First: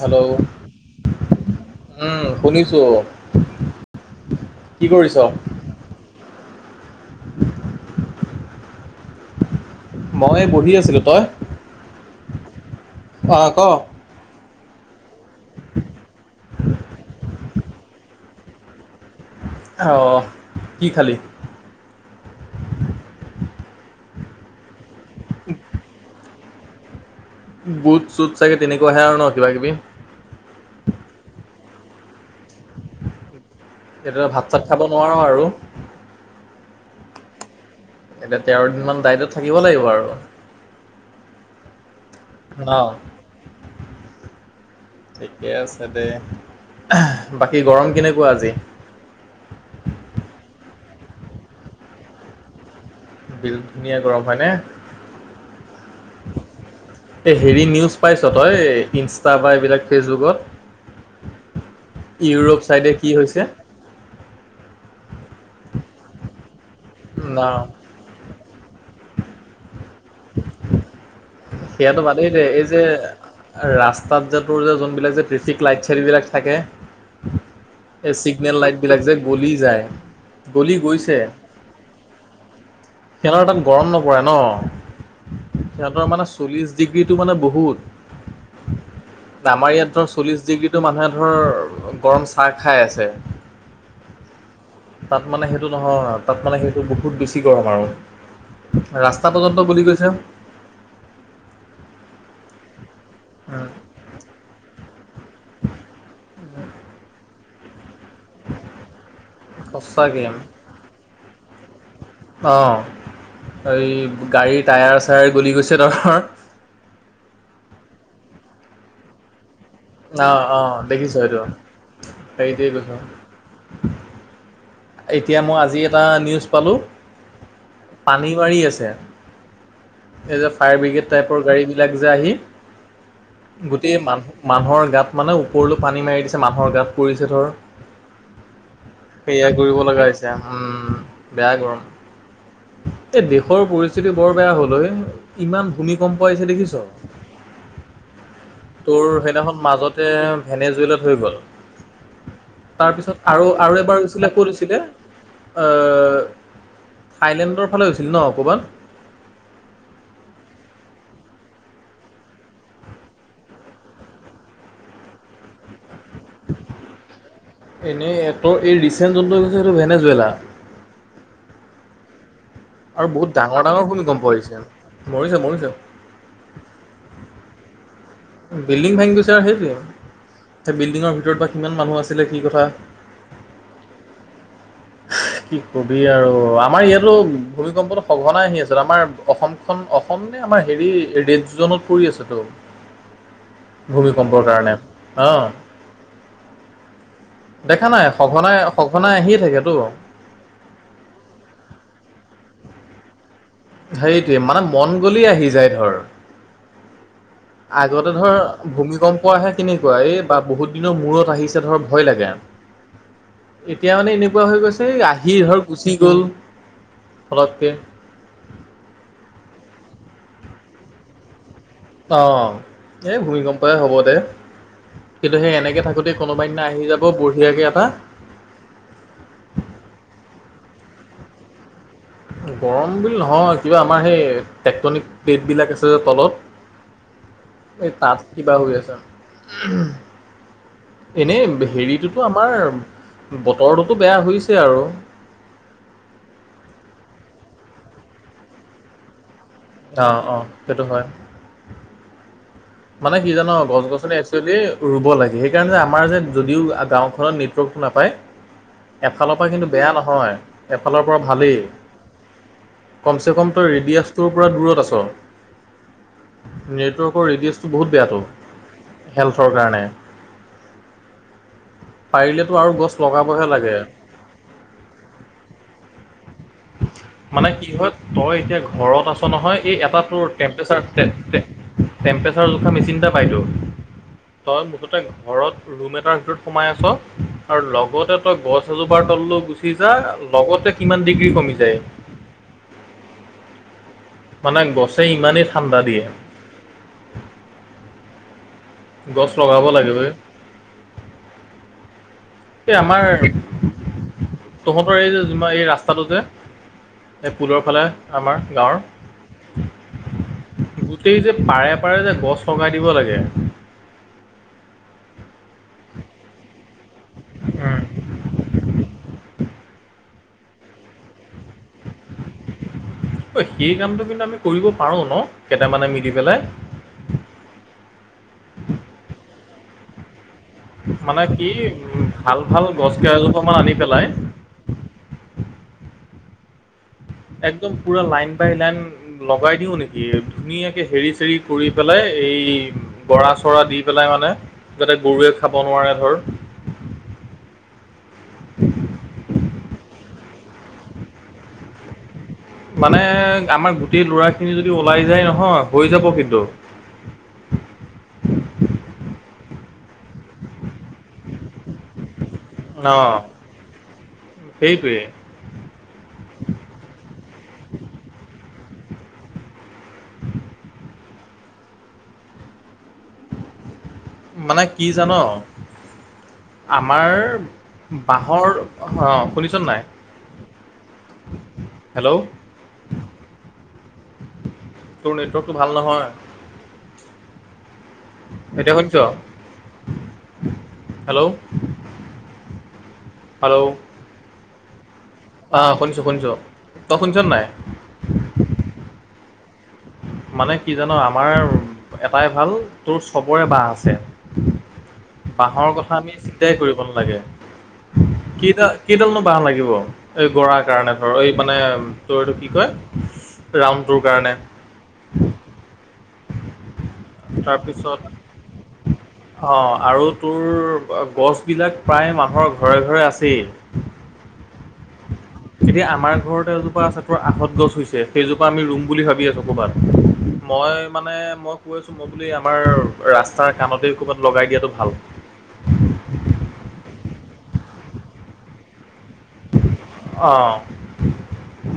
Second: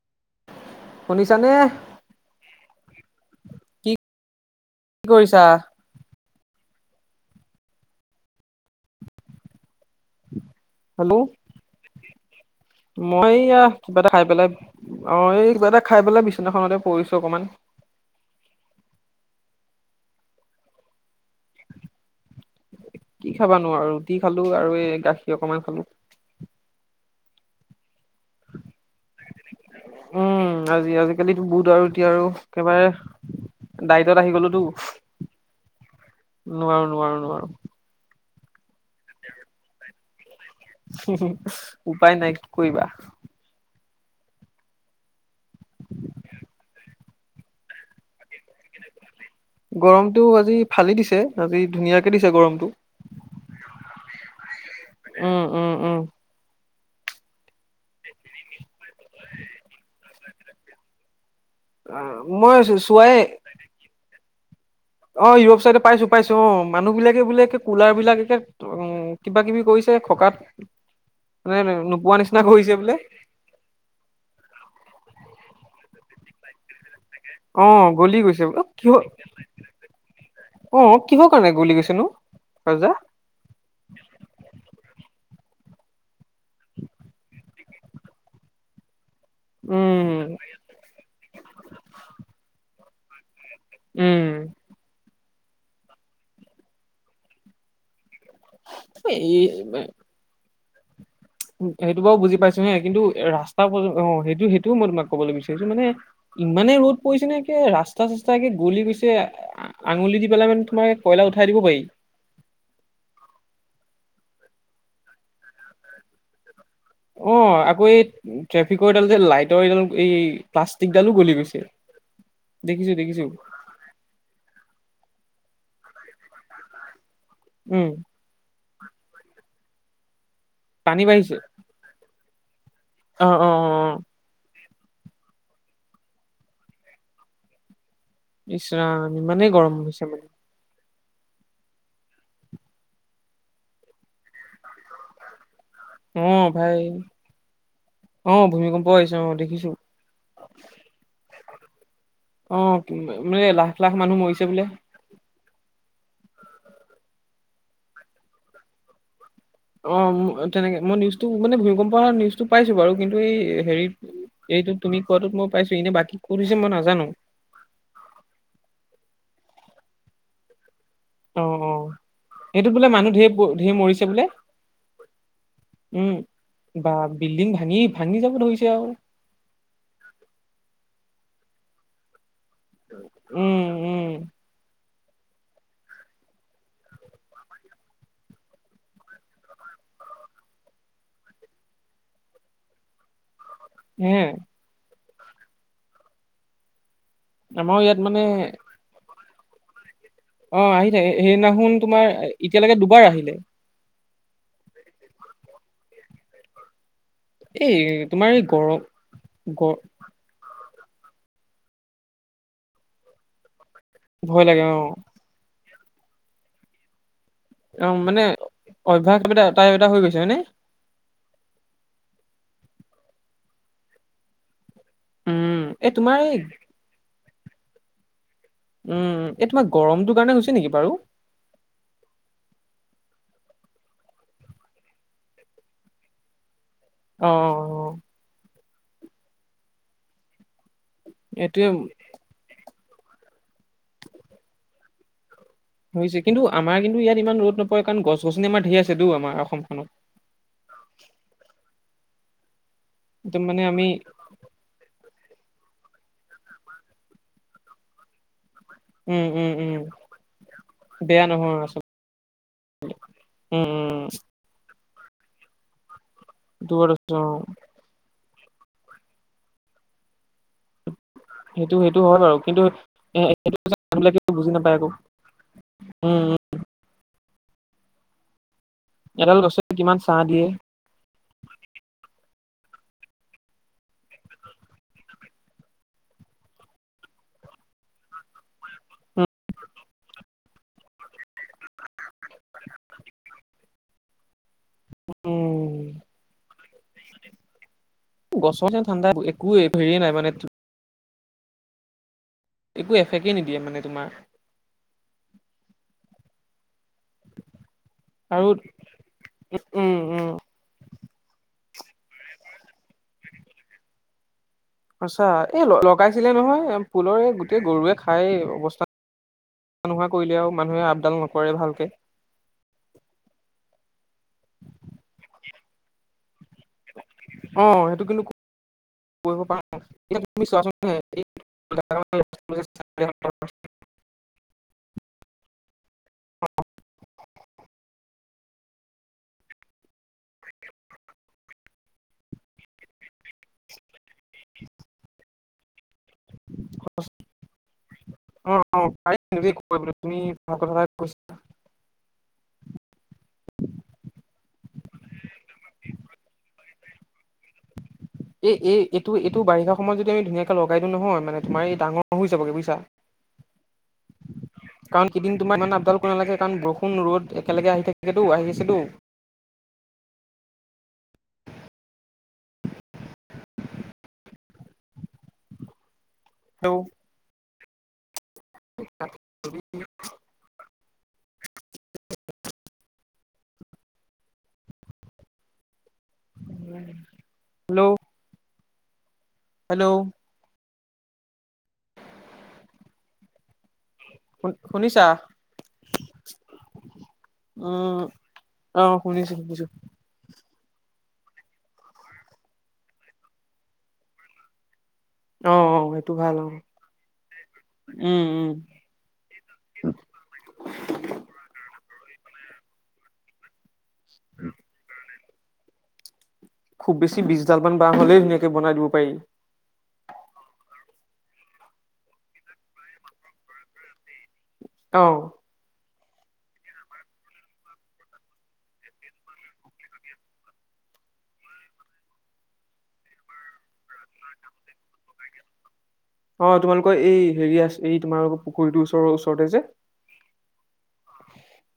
Hello, শুনিছানে? উম শুনিছো। কি কি কৰিছ। কৰিছা? [unintelligible] মই বহি আছিলো তই হেল্ল' মই অ ক এয়া কিবা এটা খাই পেলাই- অ এই কিবা এটা খাই পেলাই বিছনাখনতে পৰিছো অকনমান। অ কি খালি। খাবা নোৱাৰো ৰুটি খালো আৰু এই গাখীৰ অকমান খালো। বুট চুট চাগে তেনেকুৱাহে আৰু ন কিবা কিবি। উম আজি আজিকালি বুত আৰু এতিয়া আৰু। ডাইটত সেইটো আহি ভাত চাত খাব নোৱাৰো আৰু নোৱাৰোঁ, নোৱাৰোঁ, নোৱাৰোঁ। এতিয়া তেৰ দিন মান ডাইটত থাকিব লাগিব আৰু। উম উপায় নাই কি ন কৰিবা। ঠিকে আছে দেেই বাকী গৰম কেনেকুৱা আজি। গৰমতটো আজি ফালি দিছে আজি ধুনীয়াকে দিছে গৰমটো। বিল ধুনীয়া গৰম হয় নে? উম, উম, উম, এ হেৰি নিউজ পাইছ তই ইনষ্টা বা এইবিলাক ফেচবুকত। অ', মই ইউৰোপ চো চাইডে কি চোৱাই হৈছে অ, ইউৰোপ চাইডে পাইছো - পাইছো অ, মানুহ বিলাকে বোলে ন একে কুলাৰ বিলাক একে উম, কিবা কিবি কৰিছে খকাত। মানে সেইয়াতো নোপোৱা বাদেই নিচিনা দে, এই কৰিছে যে বোলে ৰাস্তাত যে তোৰ যে যোনবিলাক যে ট্ৰেফিক লাইট চাইট বিলাক থাকে। অ এই গলি গৈছে চিগনেল অ লাইট কিহ বিলাক যে গলি যায়। গলি অ গৈছে, কিহৰ কাৰণে গলি গৈছেনো ৰজা সিহতৰ তাত গৰম নপৰে নহ। সিহতৰ মানে চল্লিশ ডিগ্ৰীটো মানে বহুত। আমাৰ ইয়াত ধৰ উম চল্লিশ ডিগ্ৰীতো মানুহে ধৰ গৰম চাহ খাই আছে। উম তাত মানে সেইটো নহয়, তাত মানে সেইটো বহুত বেছি গৰম আৰু। ৰাস্তা এই পৰ্যন্ত গলি গৈছে। উম, সেইটো বাৰু বুজি পাইছো হে কিন্তু ৰাস্তা উম, পয অ, সেইটো সেইটোও মই তোমাক কবলৈ বিচাৰিছো, মানে ইমানেই ৰ'দ পৰিছেনে একে ৰাচ স্তা চাস্তা গলি গৈছে, সঁচাকে আঙুলি দি পেলাই মানে তোমাৰ কয়লা উঠাই দিব পাৰি। অ, এই গাড়ীৰ টায়াৰ চায়াৰ গলি গৈছে নহয়। অ', আকৌ এই ট্ৰেফিকৰ এইডাল যে লাইট এইডাল এই অঁ অঁ প্লাষ্টিকডালো দেখিছোঁ গলি সেইটো গৈছে। সেইটোৱে কৈছো দেখিছোঁ, দেখিছোঁ। এতিয়া মই আজি এটা নিউজ পালোঁ, উম পানী বাঢ়ি আছ এই যে ফায়াৰ পানী ব্ৰিগেড বাঢ়িছে টাইপৰ গাড়ী বিলাক যে আহি অ অ অ গোটেই মানু - মানুহৰ গাত মানে ওপৰলৈ পানী মাৰি দিছে, মানুহৰ গাত পৰিছে ধৰ ইচ ৰাম সেয়া ইমানেই গৰম। কৰিব লগা হৈছে, উম। বেয়া গৰম। এই দেশৰ পৰিস্থিতি বৰ বেয়া হ'ল অই, ইমান অ', ভূমিকম্প আহিছে ভাই দেখিছ? অ', ভূমিকম্প তোৰ আহিছে অ', সেইদিনাখন দেখিছো মাজতে ভেনেজুইলত হৈ গ'ল। অ', তাৰপিছত আৰু, মানে লাখ আৰু লাখ এবাৰ মানুহ হৈছিলে মৰিছে ক'ত বোলে। হৈছিলে? অ', থাইলেণ্ডৰ ফালে হৈছিল নহ ক'ৰবাত। অ', তেনেকে মই নিউজটো মানে ভূমিকম্প অহাৰ নিউজটো পাইছো বাৰু, কিন্তু এই হেৰি এইটো তুমি কোৱাটোত মই পাইছো, এনেই বাকী ক'ত হৈছে মই নাজানো এনেই এটৰ এই ৰিচেণ্ট যোনটো হৈছে সেইটো ভেনেজুৱেলা অ', অ'। সেইটোত বোলে আৰু মানুহ বহুত ধেৰ ডাঙৰ ধেৰ ডাঙৰ মৰিছে ভূমিকম্প বোলে আহিছে। মৰিছে মৰিছে উম, অহ। বিল্ডিং ভাঙি ভাঙি যাব ধৰিছে আৰু বিল্ডিং ভাঙি গৈছে আৰু সেইটোয়ে, সেই বিল্ডিঙৰ ভিতৰত বা কিমান মানুহ আছিলে কি কথা? উম, উম, [unintelligible] কি কবি আৰু? আমাৰ ইয়াতো ভূমিকম্পটো সঘনাই আহি আছে আমাৰ অসমখন অসম নে আমাৰ হেৰি ৰেড জ'নত পৰি আছেতো হে ভূমিকম্পৰ কাৰণে, অহ আমাৰো দেখা ইয়াত নাই মানে সঘনাই, সঘনাই আহিয়েই থাকেতো অ', আহি থাকে, সেইদিনাখন তোমাৰ, এতিয়ালৈকে দুবাৰ আহিলে সেইটোৱেই, মানে মন গ'লেই আহি যায়, ধৰ, এই আগতে তোমাৰ ধৰ, এই গৰম ভূমিকম্প আহে গ কেনেকুৱাএই বা বহুত দিনৰ মূৰত আহিছে ধৰ ভয় লাগে, এতিয়া মানে ভয় এনেকুৱা হৈ লাগে গৈছে, অ'। আহি ধৰ গুচি গ'ল ফতকতে অ মানে অভ্যাস [unintelligible] টাই এটা হৈ গৈছে হয়নে। অ', এই ভূমিকম্পই হ'ব দে। কিন্তু সেই উম এনেকেই এই থাকোতে তোমাৰ এই কোনোবা দিনা আহি যাব বঢ়িয়াকে এটা উম, এই তোমাৰ গৰমটোৰ কাৰণে হৈছে নেকি বাৰু? গৰম বুলি নহয়, কিবা আমাৰ সেই টেক্টনিক প্লেটবিলাক আছে যে, অ তলত। এই তাত কিবা হৈ আছে। এইটোয়ে এনেই হেৰিটোতো আমাৰ, বতৰটোতো বেয়া হৈছে আৰু। হৈছে কিন্তু, আমাৰ কিন্তু ইয়াত ইমান ৰ'দ নপৰে। কাৰণ গছ, গছনি আমাৰ ধেৰ আছেতো আমাৰ অসমখনত অ', অ', সেইটো হয়। মানে কি একদম জানো, আমি গছ-গছনি একচুৱেলি ৰুব লাগে। স [unintelligible] যে, আমাৰ যে, যদিও গাঁওখনত নেটৱৰ্কটো নাপায় উম এফালৰ উম পৰা কিন্তু উম বেয়া নহয়। এফালৰ পৰা বেয়া নহয় ভালেই। আচল কমচে কম উম তই উম ৰেডিয়াছটোৰ পৰা দূৰত আছ। নেটৱৰ্কৰ [unintelligible] [unintelligible] হেল্থৰ কাৰণে। সেইটো, সেইটো হয় বাৰু পাৰিলেতো কিন্তু আৰু গছ এ লগাবহে লাগে সেইানবাকে বুজি নাপায় আকৌ। উম', উম'। মানে কি হয়, তই এতিয়া ঘৰত আছ এডাল নহয় গছে এই কিমান এটা ত, ছাঁ দিয়ে টেম্পচাৰম [unintelligible] মেচিন এটা পাইতো। তই মুঠতে ঘৰত ৰুম এটাৰ ভিতৰত সোমাই আছ, আৰু লগতে তই গছ জোপাৰ তলো গুচি যা, লগতে কিমান ডিগ্ৰী কমি যায়। মানে গছে ইমানেই ঠাণ্ডা উম দিয়ে। গছৰ ঠাণ্ডা গছ লগাব একোৱে লাগে হেৰিয়ে ঐ নাই মানে এই একো আমাৰ, এফেক্টে নিদিয়ে মানে তোমাৰ তহঁতৰ এই যে, [unintelligible] এই ৰাস্তাটো যে এই পুলৰ ফালে আমাৰ আৰু গাঁৱৰ, উম উম গোটেই যে, পাৰে পাৰে যে, গছ লগাই দিব লাগে। সঁচা এই ল-লগাইছিলে নহয় পুলৰ এই গোটেই গৰুৱে ঐ খাই অৱস্থা ‌নোহোৱা কৰিলেও মানুহে আপডাল নকৰে ভালকে। অই, সেই কামটো কিন্তু আমি কৰিব পাৰোঁ ন' কেইটামানে মিলি পেলাই। অ', সেইটো কিন্তু কৰিব প না মানে কি? উম, ভাল, ৰাস্তাটো যে ভাল গছ চাইডে হয়। কেইজোপা মান আনি পেলাই [unintelligible] একদম পুৰা লাইন বাই লাইন লগাই দিওঁ নিকি? ধুনীয়াকে হেৰি, চেৰি কৰি পেলাই। এই বৰা-চৰা দি পেলাই মানে। যাতে গৰুৱে খাব নোৱাৰে ধৰ। অ', [inaudible] [unintelligible] মানে, আমাৰ গোটেই ল'ৰা খিনি যদি ওলাই যায় নহয়, হৈ যাব কিন্তু। এ, এই এইটো, এইটো বাৰিষা সময়ত যদি আমি ধুনীয়াকে লগ [unintelligible] নহয়, মানে তোমাৰ এই ডাঙৰ হৈ যাবগে বুজিছা। স কাৰণ কেইদিন তোমাৰ মানে আপডাল কৰিব নালাগে। কাৰণ বৰুণ-ৰ'দ একেলগে আহি থাকেতো, আহি আছেতো। মানে কি জান হেল্ল' আমাৰ বাঁহৰ, অ' শুনিছনে নাই? হেল্ল' তোৰ নেটৱৰ্কটো ভাল নহয়। হেল্ল'। এতিয়া শুনিছ'? হেল্ল'। হেল্ল'। হেল্ল'। শুন-শুনিছা? আহ শুনিছো শুনিছো, তই শুনিছ নাই? শুনিছোঁ শুনিছোঁ মানে কি জান আমাৰ এটাই ভাল তোৰ চবৰে বাঁহ আছে। অ বাঁহৰ অ কথা আমি সেইটো ভাল অ চিন্তাই কৰিব নালাগে উম উম কিডাল কিডালনো বাঁহ লাগিব এই গৰাৰ কাৰণে ধৰ এই মানে টো কি কয় ৰামটোৰ কাৰণে খুব বেছি বিশডাল মান বাঁহ তাৰপিছত হলেই ধুনীয়াকে বনাই দিব পাৰি অ', আৰু তোৰ গছবিলাক প্ৰায় মানুহৰ ঘৰে ঘৰে আছিল। অ এতিয়া আমাৰ ঘৰত এজোপা চাতৰ আহত গছ হৈছে সেইজোপা আমি ৰুম বুলি ভাবি আছোঁ ক'ৰবাত মই মানে মই কৈ আছোঁ মই বুলি আমাৰ ৰাস্তাৰ কাণতে ক'ৰবাত লগাই দিয়াটো ভাল উ। অ', তোমালোকৰ এই হেৰি আছে এই তোমালোকৰ পুখুৰীতটো ওচৰ ওচৰতে যে অ'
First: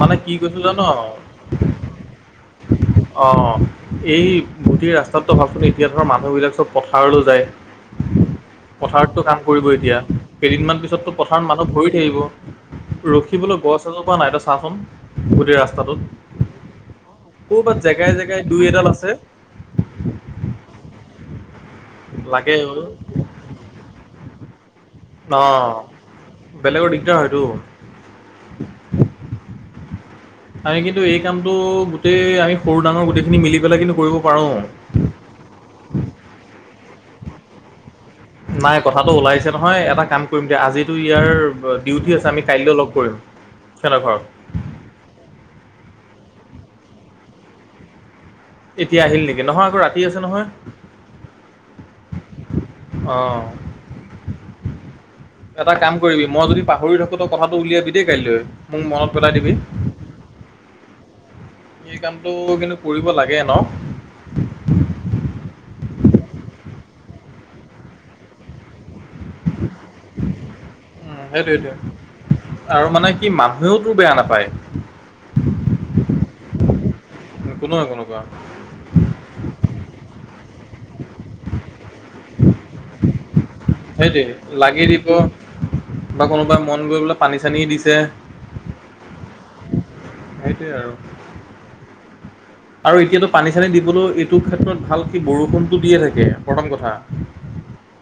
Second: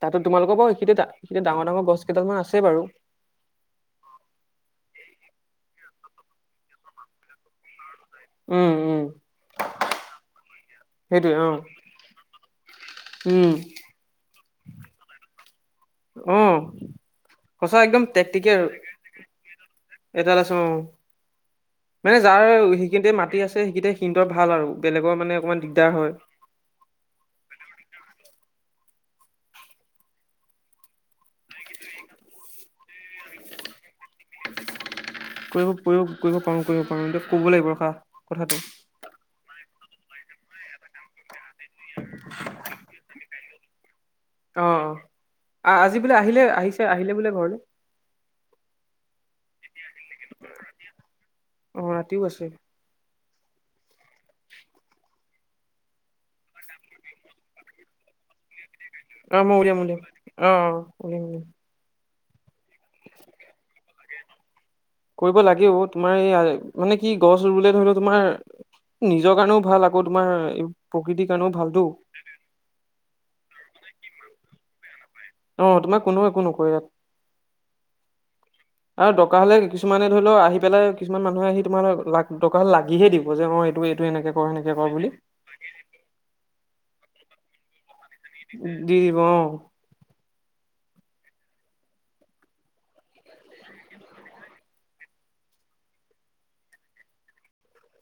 মানে তাতো কি তোমালোকৰ কৈছোঁ বাৰু জান অ' এইখেইতে ডাঙৰ ডাঙৰ গছ কেইদালান আছে বাৰু। অ', এই গোটেইৰ ৰাস্তাততো ভাবচোন এতিয়া ধৰ মানুহবিলাক চব পথাৰলৈ যায়। উম উম পথাৰতটো কাম কৰিব এতিয়া কেইদিনমান পিছতো সেইটোৱে অ পথাৰত মানুহ ভৰি থাকিব উম ৰখিবলৈ গছ এজোপা নাই তই চাচোন গোটেই ৰাস্তা অ সঁচা ক'বাত জেগাই জেগাই দুই এডাল আছে। এটালছ [unintelligible] মানে যাৰ লাগে অ' সেইখিনতে মাটি আছে সেইখিনি ভাল আৰু। বেলেগৰ মানে অ অকণমান দিগদাৰ হয় বেলেগৰ দিগদাৰ হয়টো আমি কিন্তু এই কামতটো গোটেই আমি সৰু ডাঙৰ গোটেইখিনি মিলি পেলাই কিন্তু কৰিব পাৰো। কৰিব কৰিব কৰিব পাৰোঁ কৰিব পাৰোঁ এতিয়া ক'ব লাগিব ৰখা কথাটো নাই কথাটো ওলাইছে নহয় এটা কাম আজিতো ইয়াৰ ডিউটি আছে আমি কাইলৈ লগ কৰিম হেতৰ ঘৰত অ আজি বোলে আহিল আহিলে বোলে ঘৰলৈ। এতিয়া আহিল নেকি নহয় আকৌ ৰাতি আছে নহয় অ ৰাতিও আছে। অঁ এটা কাম কৰিবি মই যদি পাহৰি থাকো তই কথাটো উলিয়াবি দেই কাইলৈ। মোক মনত পেলাই কাৰণ দিবি। মই উলিয়াম অ উলিয়াম এই কামটো কিন্তু কৰিব লাগে ন'। কৰিব লাগেও তোমাৰ এই মানে কি গছ ৰুবলে ধৰি লও তোমাৰ নিজৰ কাৰণেও ভাল আকৌ তোমাৰ এই উম প্ৰকৃতিৰ কাৰণেও সেইটোৱেইটো। ভালটো কোনেওতো বেয়া নাপায় অ তোমাক কোনো একো নকৰে ইয়াত কোনোৱে কোনোবা আও দকা হ'লে কিছুমানে ধৰি লও আহি পেলাই কিছুমান মানুহে আহি তোমাৰ টকা লাগিহে দিওঁ। সেইটোৱে লাগি দিব বা কোনোবাই মন গৈ বোলে পানী চানী দিছে। দিব অ। সেইটোৱে আৰু। আৰু এতিয়াতো পানী চানী দিবলৈও এইটো ক্ষেত্ৰত ভাল কি বৰষুণটো দিয়ে থাকে প্ৰথম কথা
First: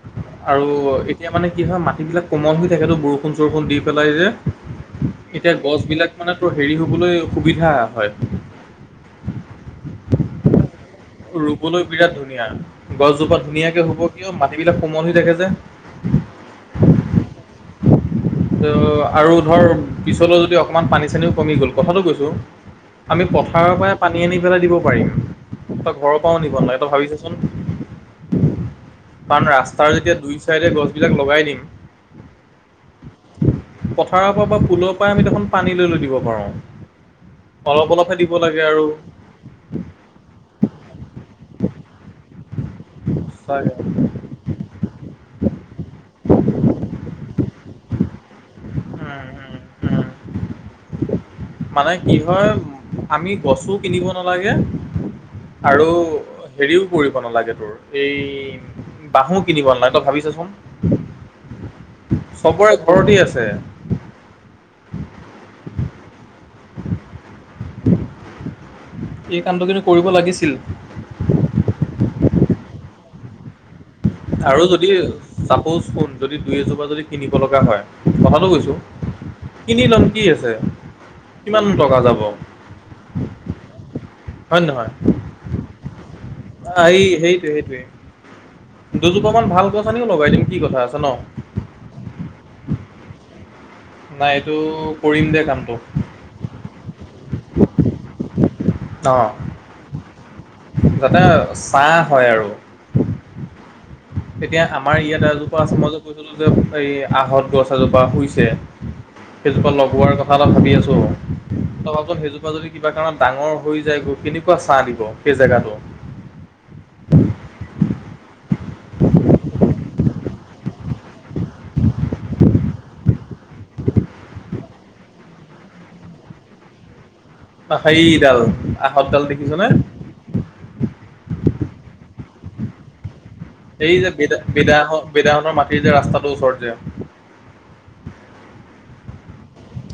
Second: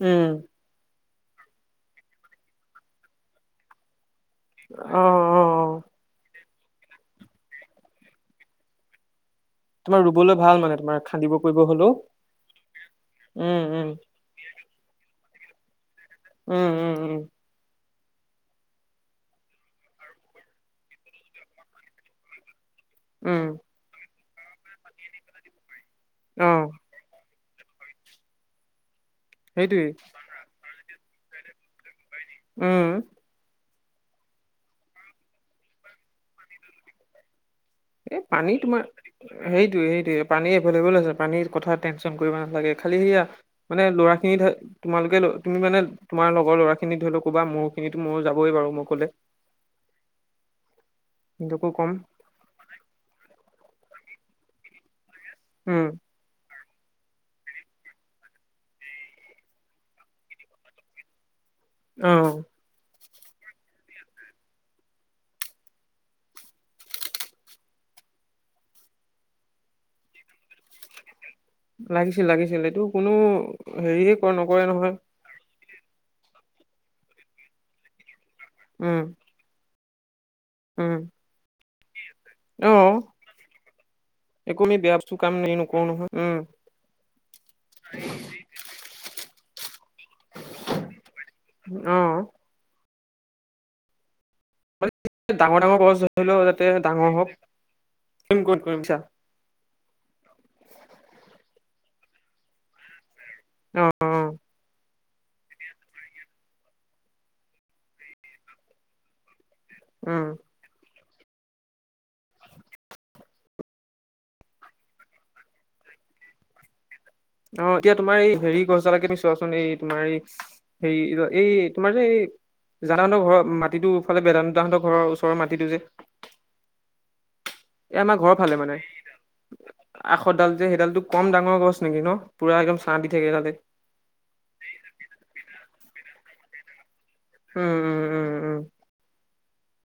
উম আৰু এতিয়া মানে কি হয় মাটিবিলাক কোমল হৈ থাকেতো বৰষুণ চৰষুণ দি পেলাই যে। অ অ অ এতিয়া গছ বিলাক মানে হেৰি শুবলৈ সুবিধা হয়। তোমাৰ ৰুবলৈ ভাল মানে তোমাৰ। খান্দিব কৰিব ৰুবলৈ হলেও বিৰাট ধুনীয়া, গছজোপা উম ধুনীয়াকে উম হ'ব কিয় মাটিবিলাক কোমল হৈ থাকে যে। উম উম উম। আৰু ধৰ পিছলৈ যদি অকণমান পানী চানীও কমি গ'ল কথাটো কৈছো। আমি উম পথাৰৰ পৰাই পানী আনি পেলাই দিব পাৰিম। তই ঘৰৰ পৰাও অ নিব নালাগে। তই ভাৱি চা। কাৰণ সেইটোৱেই ৰাস্তাৰ যেতিয়া দুই চাইডে গছ- বিলাক লগাই দিম উম। পথাৰৰ পৰা বা পুলৰ পৰা আমি দেখোঁন পানী লৈ লৈ দিব পাৰোঁ। অলপ অলপহে এহ, দিব পানী লাগে তোমাৰ, আৰু। সেইটোৱে সেইটোৱে পানী এভেইলেবল আছে, পানীৰ কথা টেনচন কৰিব নালাগে। খালি সেইয়া, সঁচাকে। মানে ল'ৰাখিনি তোমালোকে তুমি মানে, তোমাৰ লগৰ ল'ৰাখিনিক তুমিতো ক'বা, মোৰখিনিক মোৰ যাবই বাৰু মই ক'লে। উম, উম, উম। সিহঁতকো ক'ম মানে কি হয়, আমি গছো কিনিব নালাগে আৰু উম হেৰিও কৰিব নালাগে তোৰ, এই বাহু কিনিব নালাগে, তই ভাৱি চাচোন। অ সবৰে ঘৰতেই আছে। [unintelligible] এই কামটো কিন্তু কৰিব লাগিছিল। লাগিছিল, লাগিছিল এইটো কোনো হেৰিয়ে কৰ আৰু নকৰে যদি নহয় চাপ'চ শুন, যদি দুই-এজোপা যদি কিনিব লগা হয়, কথটো কৈছো, উম কিনি ল'ম। কি আছে, উম কিমাননো টকা যাব! হয় অ', একো নে আমি নহয়? বেয়াটো কাম নকৰোঁ নহয়। উম। এই সেইটোৱে সেইটোৱে। দুজোপামান ভাল গছ আনিও লগাই দিম। কি কথা আছে ন? অ নাই এইটো কৰিম দে কামটো ডাঙৰ-ডাঙৰ গছ ৰুলেও যাতে ডাঙৰ হওক। ক'ত কৰিম ভাৱিছা? অঁ যাতে ছাঁ হয় আৰু অ অ এতিয়া আমাৰ ইয়াত এজোপা আছে, মই যে কৈছিলো যে এই আহঁত গছ এজোপা হৈছে। সেইজোপা লগোৱাৰ উম কথা এটা ভাৱি আছোঁ আৰু। তহঁতৰ সেইজোপা যদি কিবা কাৰণত ডাঙৰ হৈ যায়গৈ, কেনেকুৱা ছাঁ দিব, সেই জেগাটোত। [unintelligible] অ', এতিয়া তোমাৰ এই হেৰি গছডালকে তুমি চোৱাচোন, এই তোমাৰ এই সেই, এই তোমাৰ যে এই জানদাহঁতৰ ঘৰৰ মাটিটো ফালে বেদান্তহঁতৰ ঘৰৰ ওচৰৰ মাটিটো যে [inaudible] এ', আমাৰ ঘৰৰ হেৰিডাল ফালে মানে, আহঁতডাল দেখিছনে কাষৰডাল যে সেইডালটো কম ডাঙৰ গছ [unintelligible] ন, পুৰা একদম ছাঁ দি থাকে সেইডালে এই যে বিদা, বিদাহঁত, বিদাহঁতৰ মাটিৰ যে ৰাস্তাটোৰ ওচৰত যে। উম, উম, উম, উম।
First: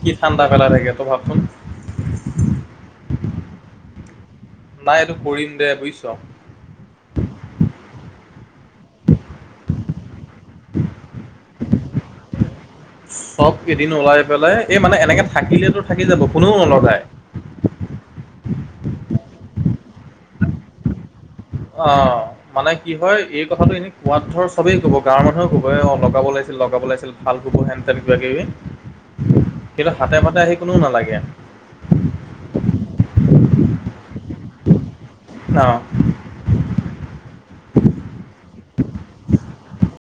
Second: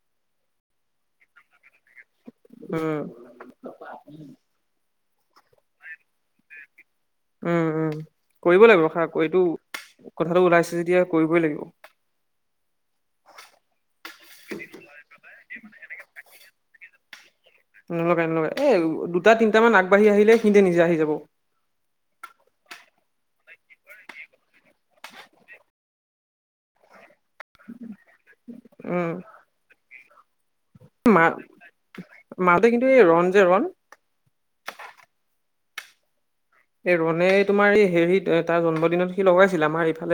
কি ঠাণ্ডা পেলাই থাকে তই ভাৱচোন! উম। নাই, এইটো কৰিম দে বুজিছ? উম, উম, কৰিব লাগিব। [unintelligible] এইটো কথাটো ওলাইছে যেতিয়া কৰিবই লাগিব। [inaudible] সব এদিন ওলাই পেলাই এই মানে এনেকে থাকিলেতো থাকি যাব, কোনেও নলগায়। নলগাই, নলগাই। এ', দুটা-তিনিটা মান আগবাঢ়ি আহিলে সিহঁতে নিজে আহি যাব। অ', মানে কি হয়, এই কথাটো এনে কোৱাত ধৰ, সবেই ক'ব, গাঁৱৰ মানুহেও ক'ব, অ', লগাব লাগিছিল, লগাব লাগিছিল। ভাল কপোৰ হেন-তেন, কিবা-কিবি, উম কিন্তু হাতে পাতে আহি কোননেও নালাগে মাতে কিন্তু এই ৰণ যে ৰণ অ'। এই ৰণে, তোমাৰ এই হেৰিত তাৰ জন্মদিনত সি লগাইছিল আমাৰ ইফালে